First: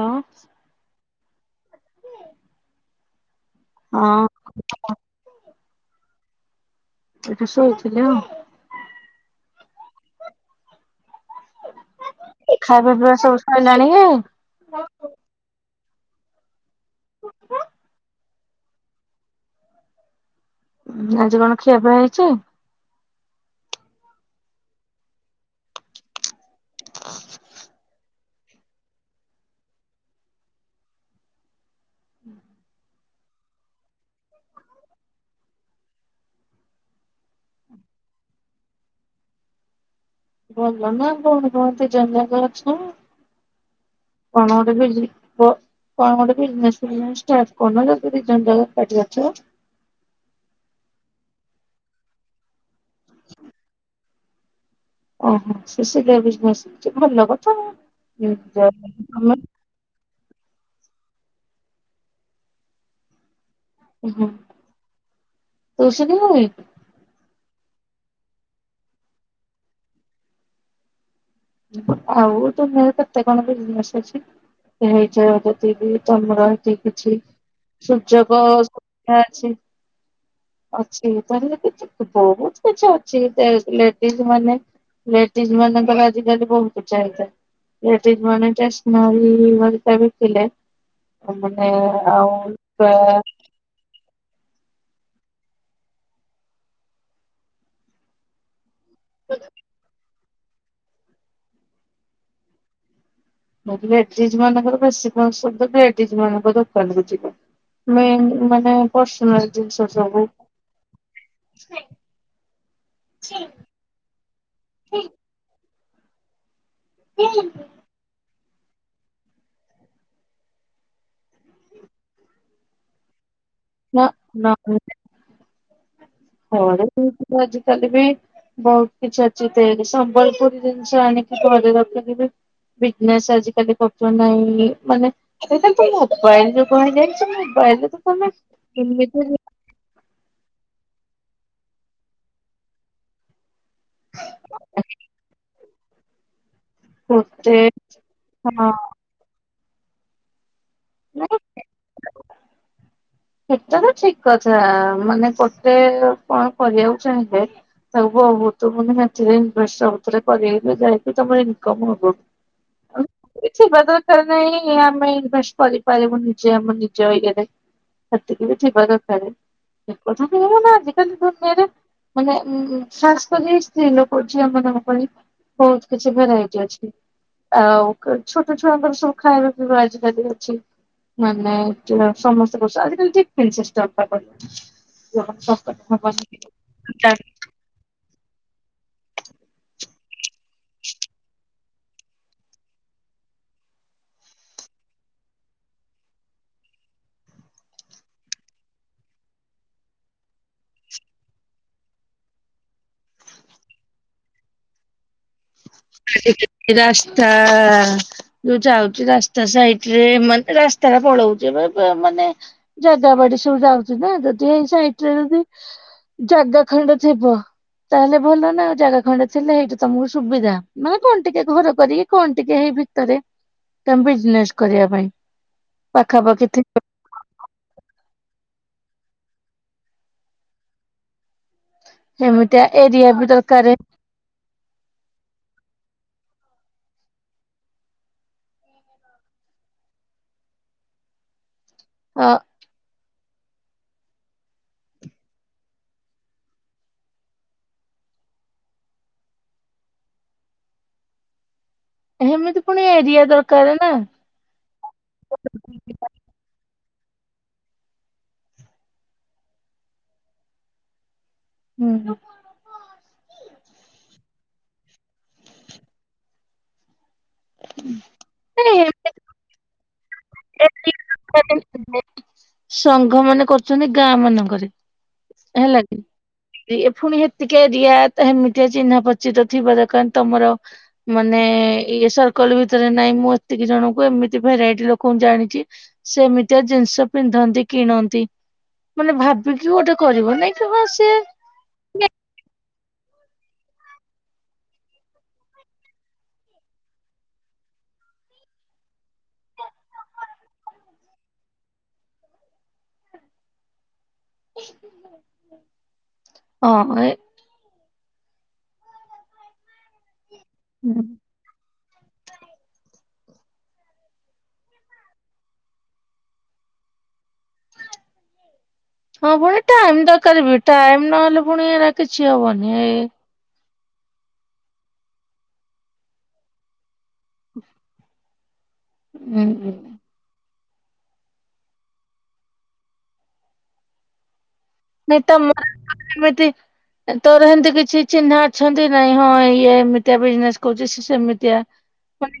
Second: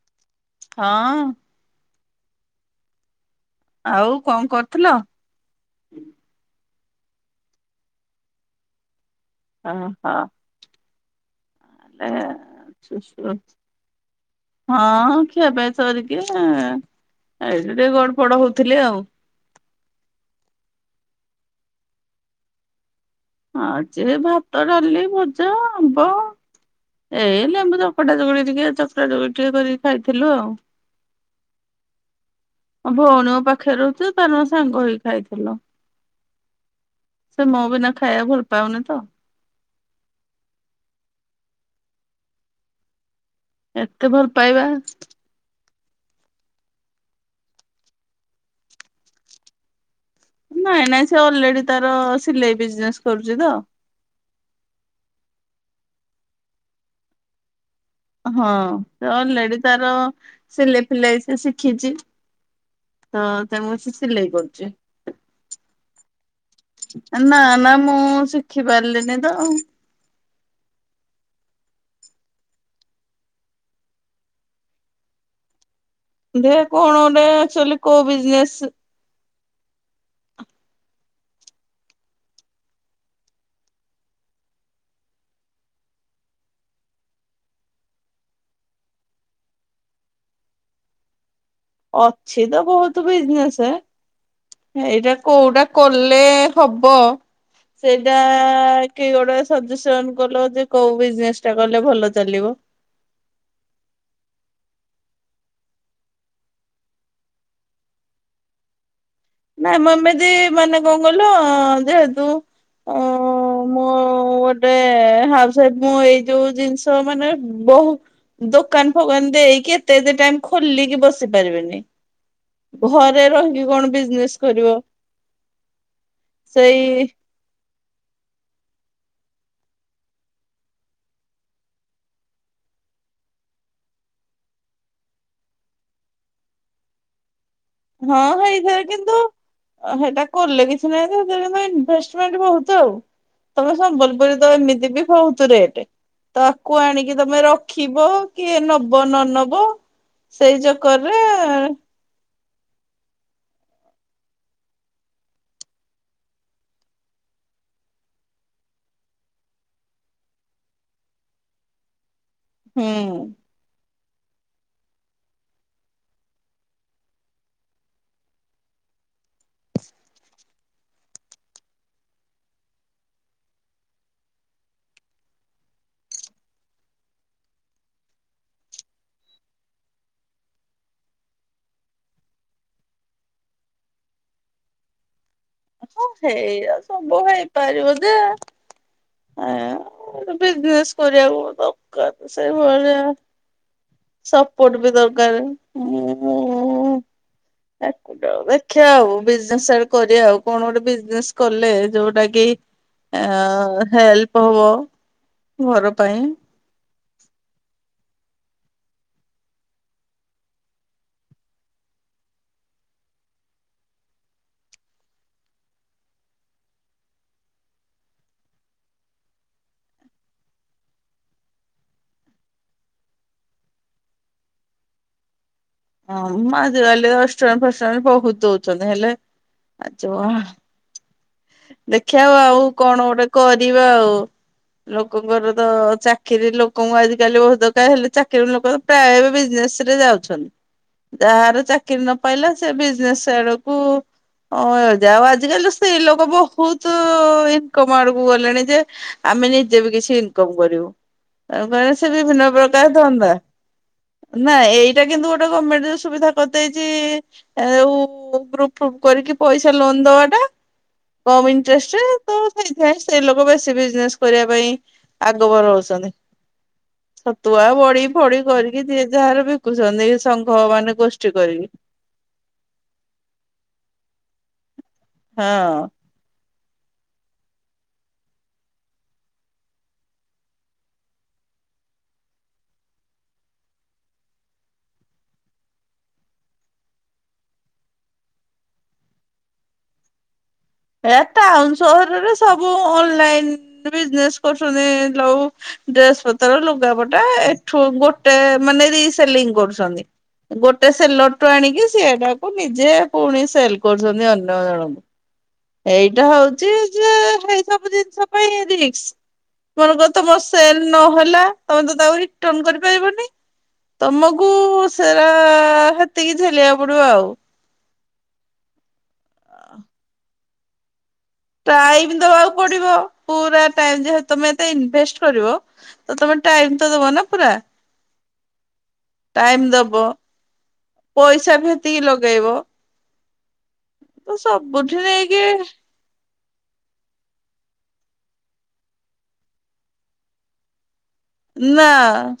ଆଁ। ହଁ ଅଁ ଆଉ କଣ କରୁଥିଲ? ଏଇଠି ଶୋଇଥିଲି ଆଉ। ଓ ହଁ। [unintelligible] ଖାଇବା ପିଇବା ସବୁ ସଇଲାଣି କି? ହଁ, ଖିଆପିଆ ସରିକି, ଏଇଠି ଟିକେ ଗଡ ପଡ ହଉଥିଲି ଆଉ। ଆଜି କଣ ଖିଆପିଆ ହେଇଚି? ଆଜି ହେଇ ଭାତ, ଡାଲି, ଭଜା, ଆମ୍ବ, ଏଇ ଲେମ୍ବୁ କଟା [unintelligible] ଟିକେ, ଚକଟା ଚକୁଟି ଟିକେ କରିକି ଖାଇଥିଲୁ ଆଉ। ମୋ ଭଉଣୀ ମୋ ପାଖରେ ରହୁଚି ତ, ତାର ମୋର ସାଙ୍ଗ ହେଇକି ଖାଇଥିଲୁ। ସେ ମୁଁ ବିନା ଖାଇବାକୁ ଭଲ ପାଉନି ତ? ଭଲ ନା, କଣ କହନ୍ତି [unintelligible] ଏତେ ଭଲ କଣ ପାଇବା ଗୋଟେ [unintelligible] କଣ ଗୋଟେ ବିଜନେସ ଫିଜିନେସ ଷ୍ଟାର୍ଟ କରୁନ, ଯଦି ଦି ଜଣ ଜାକ ଏକାଠି ଅଛ? ନାଇଁ ନାଇଁ, ସେ ଅଲରେଡି ତାର ସିଲେଇ ବିଜନେସ କରୁଚି ତ ଓହୋ, ସେ ସିଲେଇ ବିଜନେସ କରୁଚି, ଭଲ କଥା ହଁ ସେ [unintelligible] ଅଲରେଡି ତାର, ସିଲେଇ ଫିଲେଇ ସେ ଶିଖିଚି। ହଁ, ତେଣୁ ସେ ସିଲେଇ କରୁଚି। ତୁ ଶିଖିଲୁଣି ନା ନା, ମୁଁ ଶିଖି ପାରିଲିନି ତ। ଆଉ ତୁମେର କେତେ କଣ ବିଜନେସ ଅଛି, ହେଇ [unintelligible] [unintelligible] ତମର ଦେ ଏତିକି କଣ କିଛି, ଗୋଟେ ଆକ୍ଚୁଆଲି କୋଉ ସୁଯୋଗ ବିଜନେସ ବଢିଆ ଅଛି। ଅଛି, ତାହେଲେ ବହୁତ କିଛି ଅଛି, ଲେଡିଜ ମାନେ ଲେଡିଜ ମାନଙ୍କର ଆଜିକାଲି ବହୁତ ଚାହିଦା। ଲେଡ଼ିଜ ମାନେ ଷ୍ଟେସନାରୀ ହେରିକା ବିକିଲେ ମାନେ, ଆଉ ତ କିଏ ସେ? ଏଇଟା କୋଉଟା କଲେ ହବ, ସେଇଟା କି ଗୋଟା ସଜେସନ କଲ ଯେ, କୋଉ ବିଜନେସ ଟା କଲେ ଭଲ ଚାଲିବ? ମୁଁ କ ଲେଡ଼ିଜ ମାନଙ୍କର ବେଶୀ ପସନ୍ଦ, ଲେଡ଼ିଜ ମାନଙ୍କ ଦୋକାନକୁ ଯିବା। ମେନ ମାନେ ପର୍ସନାଲ ଜିନିଷ ନାଇଁ ମୁଁ ସବୁ ଏମିତି, ମାନେ କଣ କହିଲ ଯେହେତୁ ଉ ମୁଁ ଗୋଟେ ହାଉସୱାଇଫ, ମୁଁ ଏଇ ଯୋଉ ଜିନିଷ ମାନେ ବହୁ ଦୋକାନ ଫୋକାନ ଦେଇକି, ଏତେ ଏତେ ଟାଇମ୍ ଖୋଲିକି ବସି ପାରିବିନି। ଘରେ ରହିକି କଣ ନା ବିଜନେସ ନା କରିବ? ସେଇ ମୁଁ ଆଜିକାଲି ବି ବହୁତ କିଛି ଅଛି, [unintelligible] ସମ୍ବଲପୁରୀ ଜିନିଷ ଆଣିକି ଘରେ ରଖିକି ବି ବିଜନେସ୍ ଆଜିକାଲି କରୁଚନ୍ତି, ନାଇଁ ମାନେ ସେଇ ଟା ତ ମୋବାଇଲିରେ କୁହା ଯାଇଚି, ମୋବା ଇଲ ହଁ, ହେଇଥିରେ କିନ୍ତୁ ହେଇଟା କଲେ କିଛି ନାହିଁ ଯେ, ହେତେରେ କିନ୍ତୁ ଇନଭେଷ୍ଟମେଣ୍ଟ ବହୁତ ଆଉ। ତମେ ସମ୍ବଲପୁରୀ ତ, ଏମିତି ବି ବହୁତ ରେଟ। ତାକୁ ଆଣିକି ତମେ ଗୋଟେ ରଖିବ, ହଁ କିଏ ନ ନବ ନ ନବ? ସେଇ ଚକରରେ ନାଇଁ ଏ ସେଟା ତ ଠିକ କଥା, ମାନେ ଗୋଟେ କଣ କରିବାକୁ ଚାହିଁଲେ ତାକୁ ବହୁତୁ ମାନେ [unintelligible] ଇନଭେଷ୍ଟ ଆଉଥରେ [unintelligible] ଯାଇକି ତମର ଇନକମ୍ ହବ। ହୁଁ। [unintelligible] ଦରକାର୍ ନାହିଁ, ଆମେ ଇନଭେଷ୍ଟ କରିପାରିବୁ ନିଜେ ଆମ ନିଜେ ଇଏରେ। ସେତିକି ବି ଥିବା ଦରକାରେ, ସେକଥା ନୁହଁ ମାନେ ଆଜିିକାଲି ଦୁନିଆରେ ମାନେ ଉଁ [unintelligible] ସ୍ତ୍ରୀ ଲୋକ ଝିଅ ମାନଙ୍କ ପାଇଁ ବହୁତ୍ କିଛି ଭେରାଇଟି ଅଛି। ଆଉ ଛୋଟ ଛୁଆଙ୍କର ସବୁ ଖାଇବା ପିଇବା ଆଜିକାଲି ଅଛି। ମାନେ [unintelligible] ସମସ୍ତେ [inaudible] ହଁ ସେଇୟା ସବୁ ହେଇପାରିବ ଯେ ଏଁ ବିଜନେସ୍ କରିବାକୁ ଦକାରେ ସେଇ ଭଳିଆ ସପୋର୍ଟ ବି ଦରକାରେ [inaudible] ଦେଖିଆ ଆଉ ବିଜନେସ୍ ଚାଲ୍ କରିଆ ଆଉ, କଣ ଗୋଟେ ବିଜନେସ୍ କଲେ ଯୋଉଟା କି ଆଁ ହେଲ୍ପ ହବ। ଘର ପାଇଁ ରାସ୍ତା ଯୋଉ ଯାଉଚି ରାସ୍ତା ସାଇଟ୍ ରେ ମାନେ ରାସ୍ତା ଟା ପଳଉଛି ବ ବା ମାନେ ଜାଗା ବାଡି ସବୁ ଯାଉଚି ନା, ଯଦି ହେଇ ସାଇଟ୍ ରେ ଯଦି ଜାଗା ଖଣ୍ଡେ ଥିବ ତାହେଲେ ଭଲ ନା, ଜାଗା ଖଣ୍ଡେ ଥିଲେ ହେଇଠି ତମୁକୁ ସୁବିଧା। ମାନେ କଣ ଟିକେ ଘର କରିକି କଣ ଟିକେ ହେଇ ଭିତରେ ତମେ ବିଜନେସ୍ କରିବା ପାଇଁ। ହଁ ପାଖାପାଖି ଥିବ ଆଜିକାଲି ଅଷ୍ଟମି ଫଷ୍ଟମି ବହୁତ୍ ଦଉଚନ୍ତି ହେଲେ ଆ [unintelligible] ଦେଖିଆ ଆଉ, ଏମିତିଆ ଆଉ କଣ ଏରିଆ ବି ଗୋଟେ ଦରକାରେ କରିବା ଆଉ। ଲୋକଙ୍କର ତ ଚାକିରି ଲୋକଙ୍କୁ ଆଜିକାଲି [unintelligible] ହେଲେ ଚାକିରି ଲୋକ ପ୍ରାୟ ଏବେ ବିଜନେସ୍ ରେ ଯାଉଚନ୍ତି, ଯାହାର ଚା କିରି ନ ଅ ପାଇଲା ସେ ବିଜନେସ୍ ଆଡକୁ ହଁ ଯାହଉ ଆଜିକାଲି ତ ସ୍ତ୍ରୀ ଲୋ କ ସବୁ ବହୁତୁ ଇନକମ୍ ଆଡୁକୁ ଗଲେଣି ଯେ ଆମେ ନିଜେ ବି କିଛି ଇନକମ୍ କରିବୁ [unintelligible] [unintelligible] ବିଭିନ୍ନ ହେମିତି ପୁଣି ପ୍ରକାର ଏରିଆ ଧନ୍ଦା। ଦରକାର ନା ନା ଏଇଟା କିନ୍ତୁ ଗୋଟେ ଗମେଣ୍ଟ୍ ରେ ସୁବିଧା କରି ଦେଇଚି ଆଉ ଗ୍ରୁପ୍ ଫ୍ରୁପ୍ କରିକି ପଇସା ଲୋନ୍ ଦବାଟା କମ୍ ଇଣ୍ଟରେଷ୍ଟ୍ ରେ ହୁଁ। ତ ସେଇଥିପାଇଁ ସ୍ତ୍ରୀ ଲୋକ ବେଶୀ ବିଜନେସ୍ କରିବା ପାଇଁ ଆଗବର ହଉଚନ୍ତି। ଛତୁଆ, ବଡି ଫଡି ନାଇଁ କରିକି ସିଏ ଏମିତି ଯାହାର ବିକୁଚନ୍ତି ସଂଙ୍ଘ ମାନେ ଏରିଆ ଗୋଷ୍ଠୀ କରିକି। ଦରକାର। ସଂଘ ମାନେ କରୁଚନ୍ତି ଗାଁ ମାନଙ୍କରେ ହଁ। ହେଲାକି। ଯିଏ ପୁଣି ହେତିକି ରିଆ ହେମିତିଆ ଚିହ୍ନା ପଚିତ ଥିବା [unintelligible] ତମର ମାନେ ଇଏ ସର୍କଲ ଭିତରେ ନାଇଁ ମୁଁ ଏତିକି ଜଣଙ୍କୁ ଏମିତି ଭେରାଇଟି ଲୋକଙ୍କୁ ଜାଣିଚି ସେମିତିଆ ଜିନିଷ ପିନ୍ଧନ୍ତି କିଣନ୍ତି ମାନେ ଭାବିକି ଗୋଟେ କରିବ ନାଇଁ? କି ହଁ ସେ ଏ ଟାଉନ୍ ସହରରେ ସବୁ ଅନଲାଇନ୍ ବିଜନେସ୍ କରୁଛନ୍ତି ଲଉ ଡ୍ରେସ୍ ପତର ଲୁଗାପଟା ଏଠୁ ଗୋଟେ ମାନେ ରି ସେଲିଂ କରୁଚନ୍ତି। ଗୋଟେ ସେଲର୍ ଟୁ ଆଣିକି ସିଏଟାକୁ ନିଜେ ପୁଣି ସେଲ୍ କରୁଚନ୍ତି ଅନ୍ୟ ଜଣଙ୍କୁ। ଏଇଟା ହଉଚି ହଁ ଏ ଯେ ହେଇ ସବୁ ଜିନିଷ ପାଇଁ ରିକ୍ସ, ମନେକର ତମର ସେଲ୍ ହୁଁ। ନହେଲା ତମେ ତ ତାକୁ ରିଟନ୍ କରିପାରିବନି ତମକୁ ସେରା ହେତିକି ଝେଲିବାକୁ ପଡିବ ଆଉ। ହଁ ପୁଣି ଟାଇମ୍ ଦକାରେ ବି, ଟାଇମ୍ ନହେଲେ ପୁଣି ଏରା ଟାଇମ୍ କିଛି ଦବାକୁ ହବନି ପଡିବ। ଏଇ ପୁରା ଟାଇମ୍ ଯେ ତମେ ଏତେ ଇନଭେଷ୍ଟ୍ କରିବ ତ ତମେ ଟାଇମ୍ ତ ଦବ ନା ପୁରା ହୁଁ ଟାଇମ୍ ହୁଁ ଦବ ପଇସା ବି ସେତିକି ଲଗେଇବ ତ ସବୁଠି ନାଇ ନେଇକି ତମ [unintelligible] ତୋର ହେମିତି କିଛି ଚିହ୍ନା ଅଛନ୍ତି ନାଇଁ ହଁ ଇଏ ଏମିତିଆ ବିଜନେସ୍ କରୁଛି ସେମତି ନା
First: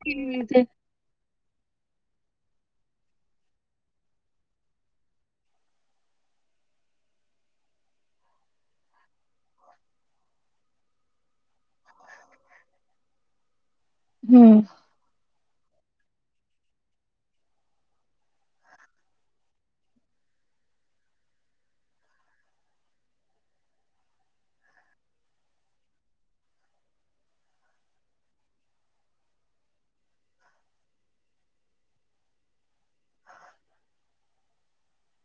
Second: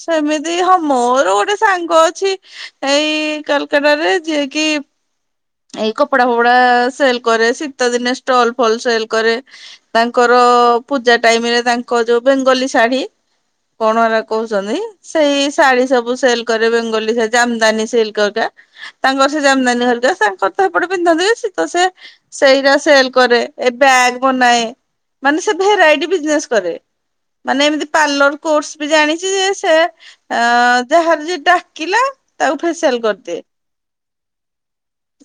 ସେମିତି ହ ମୋର ଗୋଟେ ସାଙ୍ଗ ଅଛି ଏଇ କୋଲକାତା ରେ ଯିଏ କିି ଏଇ କପଡା ଫପଡା ସେଲ୍ କରେ ଶୀତ ଦିନେ ଷ୍ଟଲ୍ ଫଲ୍ ସେଲ୍ କରେ ତାଙ୍କର ପୂଜା ଟାଇମ୍ ରେ ତାଙ୍କ ଯୋଉ ବେଙ୍ଗଲୀ ଶାଢ଼ୀ କଣ ହେରା ହୁଁ। କହୁଛନ୍ତି ସେଇ ଶାଢୀ ସବୁ ସେଲ୍ କରେ ବେଙ୍ଗଲୀ ଜମଦାନୀ ସେଲ୍ କରିବା ତାଙ୍କର ସେଇ ଜାଦାନୀ [unintelligible] ତଥା ହେପଟେ ପିନ୍ଧନ୍ତି ସିତ ସେ ସେଇଟା ସେଲ୍ କରେ। ଏ ବ୍ୟାଗ ବନାଏ। ମାନେ ସେ ଭେରାଇଟି ବିଜନେସ୍ କରେ। ମାନେ ଏମିତି ପାର୍ଲର କୋର୍ସ ବି ଜାଣିଚି ଯେ ସେ। ଆ ଯାହାର ଯିଏ ଡାକିଲା ତାକୁ ଫେସିଆଲ କରିଦିଏ।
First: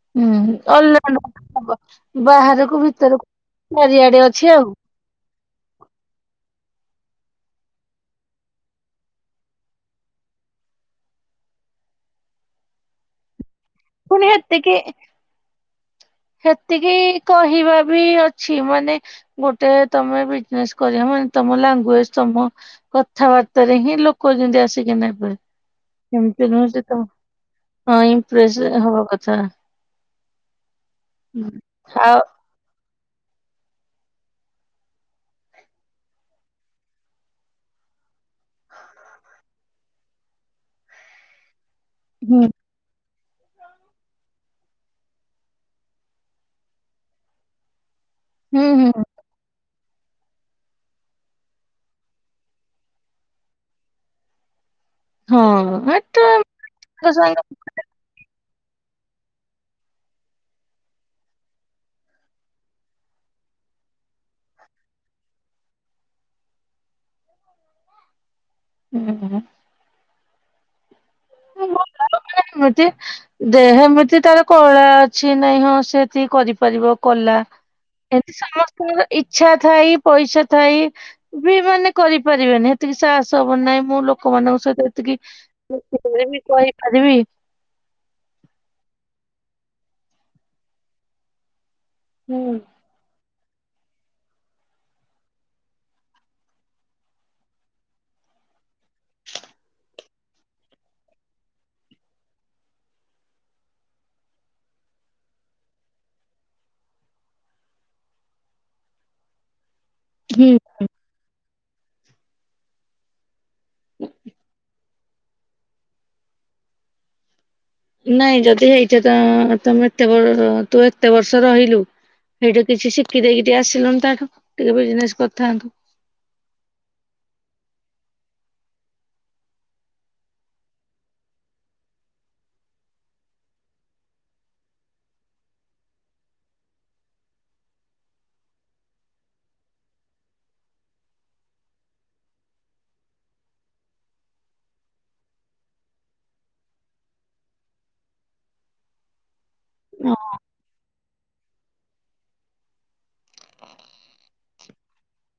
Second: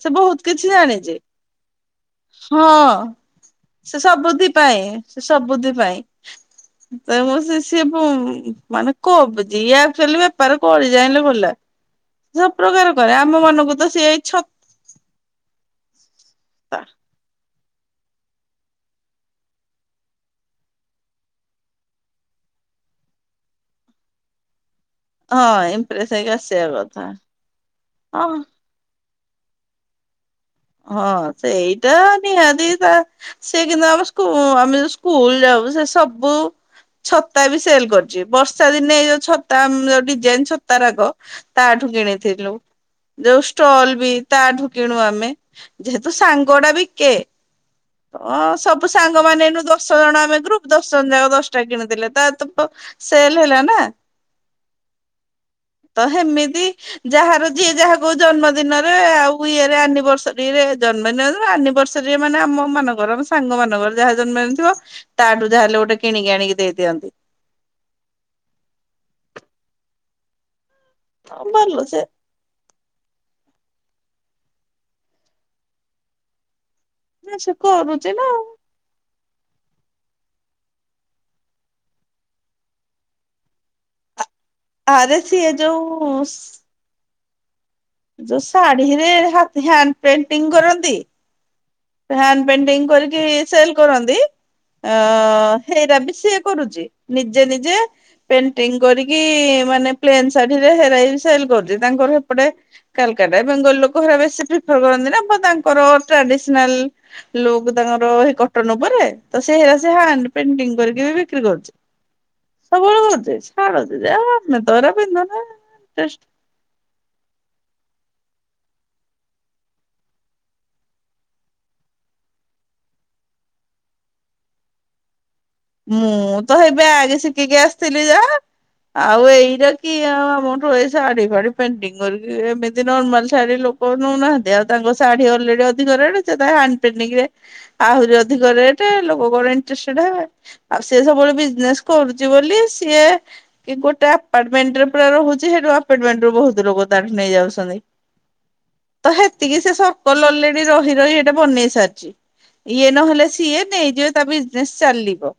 ସେ ବହୁତ ହୁଁ କିଛି ଜାଣିଚି ଅଲରାଉଣ୍ଡ ହଁ। ବାହାରକୁ ଭିତରକୁ ସେ ଚାରିଆଡେ ସବୁଦି ଅଛି ଆଉ ପାଇଁ ସେ ସବୁଦି ପାଇଁ। ତେ ମୋ ସେ ସିଏ ବଉ ମାନେ କବ ଯିଏ [unintelligible] ଲି ବେପାର କରି ଜାଣିଲେ ଭଲା। ସବୁ ପ୍ରକାର କରେ ଆମ ମାନଙ୍କୁ ତ ସିଏ ଏଇ ପୁଣିି ଛତା ହେତିକି ଇଁ। ହେତିକି କହିବା ବି ଅ ଛି ମାନେ ଗୋଟେ ତମେ ବିଜନେସ କରିବ ମାନେ ତମ ଲାଙ୍ଗୁଏଜ ତମ କଥାବାର୍ତ୍ତାରେ ହିଁ ଲୋକ ଯେମିତି ଆସିକି ନେବ ବେ ହଁ ଇମ୍ପ୍ରେସ ହେଇକି ଏମତି ଆସିବା ନୁହେଁ ଯେ ତମ କଥା ହଁ ଇମ୍ପ୍ରେସ ହବା କଥା। ହଁ ହୁଁ। ସେଇଟା ଆଉ ନିହାତି ତା ସେ କିନ୍ତୁ ଆମ ସ୍କୁ ଆମେ ଯଉ ସ୍କୁଲ ଯାଉ ସେ ସବୁ ଛତା ବି ସେଲ୍ କରିଚି। ବର୍ଷା ଦିନେ ଏଇ ଯୋଉ ଛତା ମ ଡିଜାଇନ ଛତା ରାକ। ତାଠୁ ହୁଁ କିଣିଥିଲୁ ଯୋଉ ଷ୍ଟଲ ବି ତାଠୁ କିଣୁ ଆମେ। ଯେହେତୁ ସାଙ୍ଗ ଟା ବିକେ ଅ ହୁଁ ସବୁ ହୁଁ ସାଙ୍ଗ ସାଙ୍ଗ ମାନେ ଏନୁ ଦଶ ଜଣ ଆମେ ଗ୍ରୁପ ଦଶ ଜଣ ଯାକ ଦଶଟା କିଣି ଦେଲେ। ତା ତପ ସେଲ୍ ହେଲା ନା। ହଁ ତ ହେଟା ହେମିତି ସାଙ୍ଗ ଯାହାର ଯିଏ ଯାହା କୁ ଜନ୍ମ ଦିନରେ ଆଉ ଇଏରେ ଆନିଭର୍ସ ରି ରେ ଜନ୍ମଦିନ ଆନିଭର୍ସରୀରେ ମାନେ ଆମ ମାନଙ୍କର ମୋ ସାଙ୍ଗ ମାନଙ୍କର ଯାହା ଜନ୍ମଦିନ ଥିବ। ତାଠୁ ଯା ହେଲେ ଗୋଟେ କିଣିକି ଆଣିକି ଦେଇଦିଅନ୍ତି। ହୁଁ-ହୁଁ। ଆଉ ଭଲ ସେ। ଏମତି ଦେହ ଏମିତି ତାର କଳା ଅଛି ନାଇଁ ହଁ ସେତିକି କରିପାରିବ। କଲା ସେ କରୁଛି ନା ଏମିତି ଆଉ। ସମସ୍ତିଙ୍କର ଇଚ୍ଛା ଥାଇ। ପଇସା ଥାଇ। ବି ମାନେ କରିପାରିବେନି। ହେତିକି ସାହସ ହବ ନାଇ ମୋ ଲୋକମାନଙ୍କ ସହିତ ଆରେ ସିଏ ଯୋଉ [unintelligible] କହି ପାରିବି। ଯଉ ଶାଢୀ ରେ ହାତୀ ହ୍ୟାଣ୍ଡ ପେଣ୍ଟିଂ କରନ୍ତି। ହ୍ୟାଣ୍ଡ ହୁଁ ପେଣ୍ଟିଂ କରିକି ସେଲ୍ କରନ୍ତି। ଅ ହେରା ବି ସିଏ କରୁଚି ନିଜେ ନିଜେ। ପେଣ୍ଟିଙ୍ଗ କରିକି ମାନେ ପ୍ଲେନ୍ ଶାଢୀରେ ହେରାବି ସେଲ କରୁଚି। ତାଙ୍କର ହେପଟେ କାଲକାଟା ବେଙ୍ଗଲ ଲୋକ ହେରା ବେଶୀ ପ୍ରିଫର କରନ୍ତି ନା। ପ ତାଙ୍କର ଟ୍ରାଡିସ ନାଲ ଲୁକ୍ ତାଙ୍କର ହେଇ କଟନ ଉପରେ। ତ ସେ ହେରା ସେ ହେଣ୍ଡ ହୁଁ ପେଣ୍ଟିଂ କରିକି ବି ବି ବିକ୍ରି କରୁଚି। ସବୁବେଳେ ହରୁଚି [unintelligible] ଆମେ ତ ହେଡା ପିନ୍ଧୁନେ। ନାଇଁ ଯଦି ହେଇଚ ତ ତମେ ଏତେ ବର ତୁ ଏତେ ବର୍ଷର ହେଇଲୁ ସେଇଠୁ କିଛି ଶିଖି ଦେଇକି ଟିକେ ଆସିଲୁନି ତାଠୁ। ଟିକେ ବିଜନେସ କରିଥାନ୍ତୁ। ମୁଁ ତ ହେଇ ବ୍ୟାଗ ଶିଖିକି ଆସିଥିଲି ଯା। ଆଉ ଏଇଟା କି ଆଉ ଆମଠୁ ଏ ଶାଢୀ ଫାଢି ପେଣ୍ଟିଙ୍ଗ କରିକି, ଏମିତି ନର୍ମାଲ ଶାଢୀ ଲୋ କଉ ନଉନାହାନ୍ତି। ଆଉ ତାଙ୍କ ଶାଢୀ ଅଲରେଡି ଅଧିକ ରେଟ। ସେ ତା ହଣ୍ଡ ପେଣ୍ଟିଂରେ ଆହୁରି ଅଧିକ ରେଟେ ଲୋକ କଣ ଇଣ୍ଟରେଷ୍ଟଟେଡ ହେବେ। ଆଉ ସିଏ ସବୁବେଳେ ବିଜନେସ କରୁଚି ବୋଲି, ସିଏ କି ଗୋଟେ ଆପାର୍ଟମେଣ୍ଟରେ ପୁରା ରହୁଚି। ସେଠୁ ଆପାର୍ଟମେଣ୍ଟ ରୁ ବହୁତ ଲୋକ ତାଠୁ ନେଇ ଯାଉଛନ୍ତି। ତ ହେତିକି ସେ ସରକଲ୍ ଅଲେଡି ରହି ରହି ହେ ଟା ବନେଇ ସାରିଚି। ଇଏ ନହେଲେ ସିଏ ନେଇଯିବେ ତା ବିଜନେସ ଚାଲିବ।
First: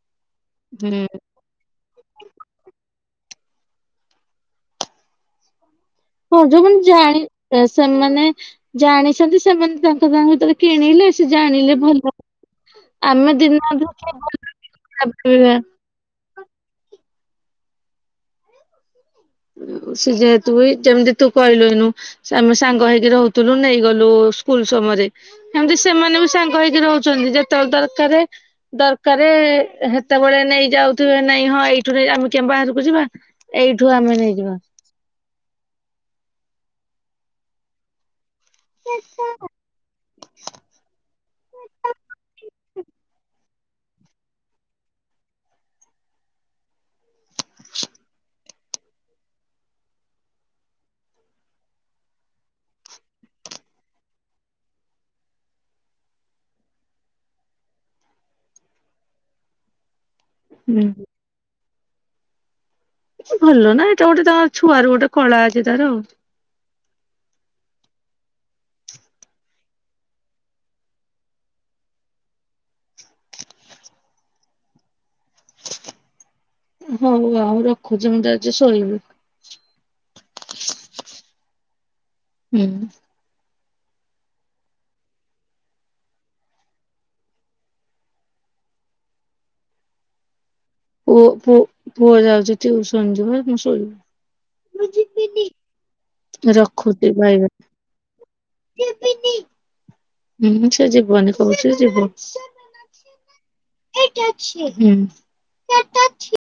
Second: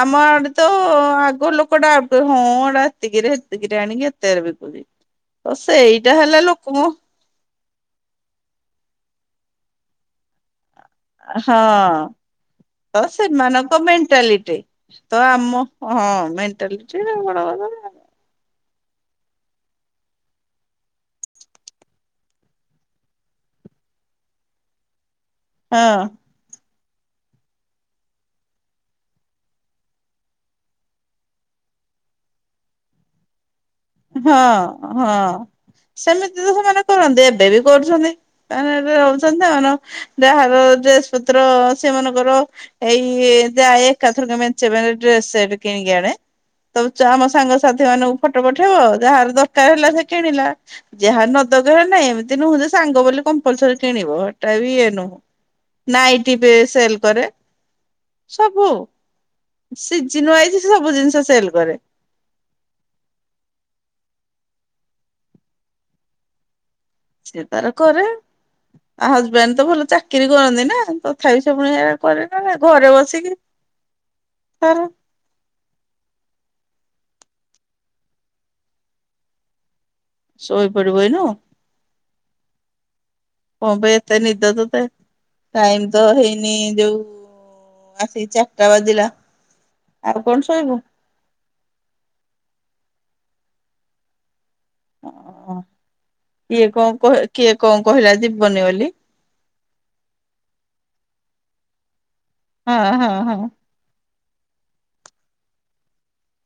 ଆମ ଆଡେ ତ ହୁଁ ଆଗର ଲୋକଟା ଏବେ ହଁ ଏଟା ଏତିକି ରେ ଏତିକି ଆଣିକି ଏତିକି ରେ ବିକୁଛି। ହଁ, ହେଲା ଲୋକଙ୍କ ଯୋଉମାନେ ଜାଣି ସେମାନେ ଜାଣିଛନ୍ତି ସେମାନେ ତାଙ୍କ ତାଙ୍କ ଭିତରେ କିଣିଲେ। ସେ ହଁ, ଜାଣିଲେ ଭଲ ତ ଆମେ ଦିନ ସେମାନଙ୍କ ମେଣ୍ଟାଲିଟି ତ ଅଧେ ଆମ ହଁ ମେଣ୍ଟାଲିଟି ଆଉ [unintelligible] ସେ ଯେହେତୁ ବି ଯେମିତି ତୁ କହିଲୁ ନୁ ଆମେ ସାଙ୍ଗ ହେଇକି ରହୁଥିଲୁ ନେଇଗଲୁ ସ୍କୁଲ ସମୟରେ। ଏମିତି ହଁ ସେମାନେ ବି ସାଙ୍ଗ ହେଇକି ରହୁଛନ୍ତି। ଯେତେବେଳେ ଦରକାରେ ଦରକାରେ ହେତେବେଳେ ନେଇ ଯାଉଥିବେ ନାଇଁ ହଁ ଏଇଠୁ ନେଇ ଯା, ଆମେ କେ ବାହାରକୁ ଯିବା। ଏଇଠୁ ଆଫ୍ ହଁ, ହଁ, ସେମିତି ତ ସେମାନେ କରନନ୍ତେ। ଏବେ ବି କରୁଛନ୍ତି। ତା ରହୁଛନ୍ତି ସେମାନେ ଯାହାର ଡ୍ରେସ ପତ୍ର ସେମାନଙ୍କର ଏଇ ଯାଏ ଏକାଥରକେ ମେଞ୍ଚେ ମେଞ୍ଚେ ଡ୍ରେସ ସେଟ୍ କିଣିକି ଆଣେ। ତ ଚାମାସ ସାଙ୍ଗସାଥି ମାନଙ୍କୁ ଫଟୋ ପଠେଇବ। ଯାହାର ଦରକାର ହେଲା ସେ କିଣିଲା। ଯାହାର ନ ଦରକାର ନାାଇଁ ଏମିତି ନୁହଁ ଯେ ସାଙ୍ଗ ବୋଲି କମ୍ପଲସରୀ କିଣିବ ଏଟା ବି ଇଏ ନୁହଁ। ନାଇଟି ବି ସେଲ କରେ ସବୁ। ସିଜିନ୍ ୱାଇଜି ସେ ସବୁ ଜିନିଷ ସେଲ କରେ। ଭଲ ନା ଏଇଟା ଗୋଟେ ତାଙ୍କ ଛୁଆ ର ଗୋଟେ କଳା ଅଛି ତାର ଆଉ। ସେ ତାର କରେ। ଆ ହଜବେଣ୍ଡ ତ ଭଲ ଚାକିରି କରନ୍ତି ନା ତଥାପି ସେ ପୁଣି ହେରା କରେନା ନାହିଁ ଘରେ ବସିକି। ତାର ହଉ ଆଉ ରଖୁଛି ମୁଁ ଯାଉଛି ଶୋଇବି। ଶୋଇପଡିବ ଏନ ହୁଁ କଣ ପାଇଁ ଏତେ ନିଦ ତତେ? ଟାଇମ ତ ହେଇନି ଯୋଉ ଆସିକି ଚାରିଟା ବାଜିଲା, ଆଉ କଣ ଶୋଇବୁ। ପୁଅ ପୁଅ ପୁଅ ଯାଉଛି ଟିଉସନ ଯିବ ମୁଁ ଶୋଇବି। ଓ କିଏ ରଖୁଛି କଣ କିଏ କଣ କହିଲା ଯିବନି ବୋଲି। ବିନି। ହୁଁ, ସେ ଯିବନି କହୁଛି ସେ ଯିବ। ହଁ-ହଁ-ହଁ। [inaudible]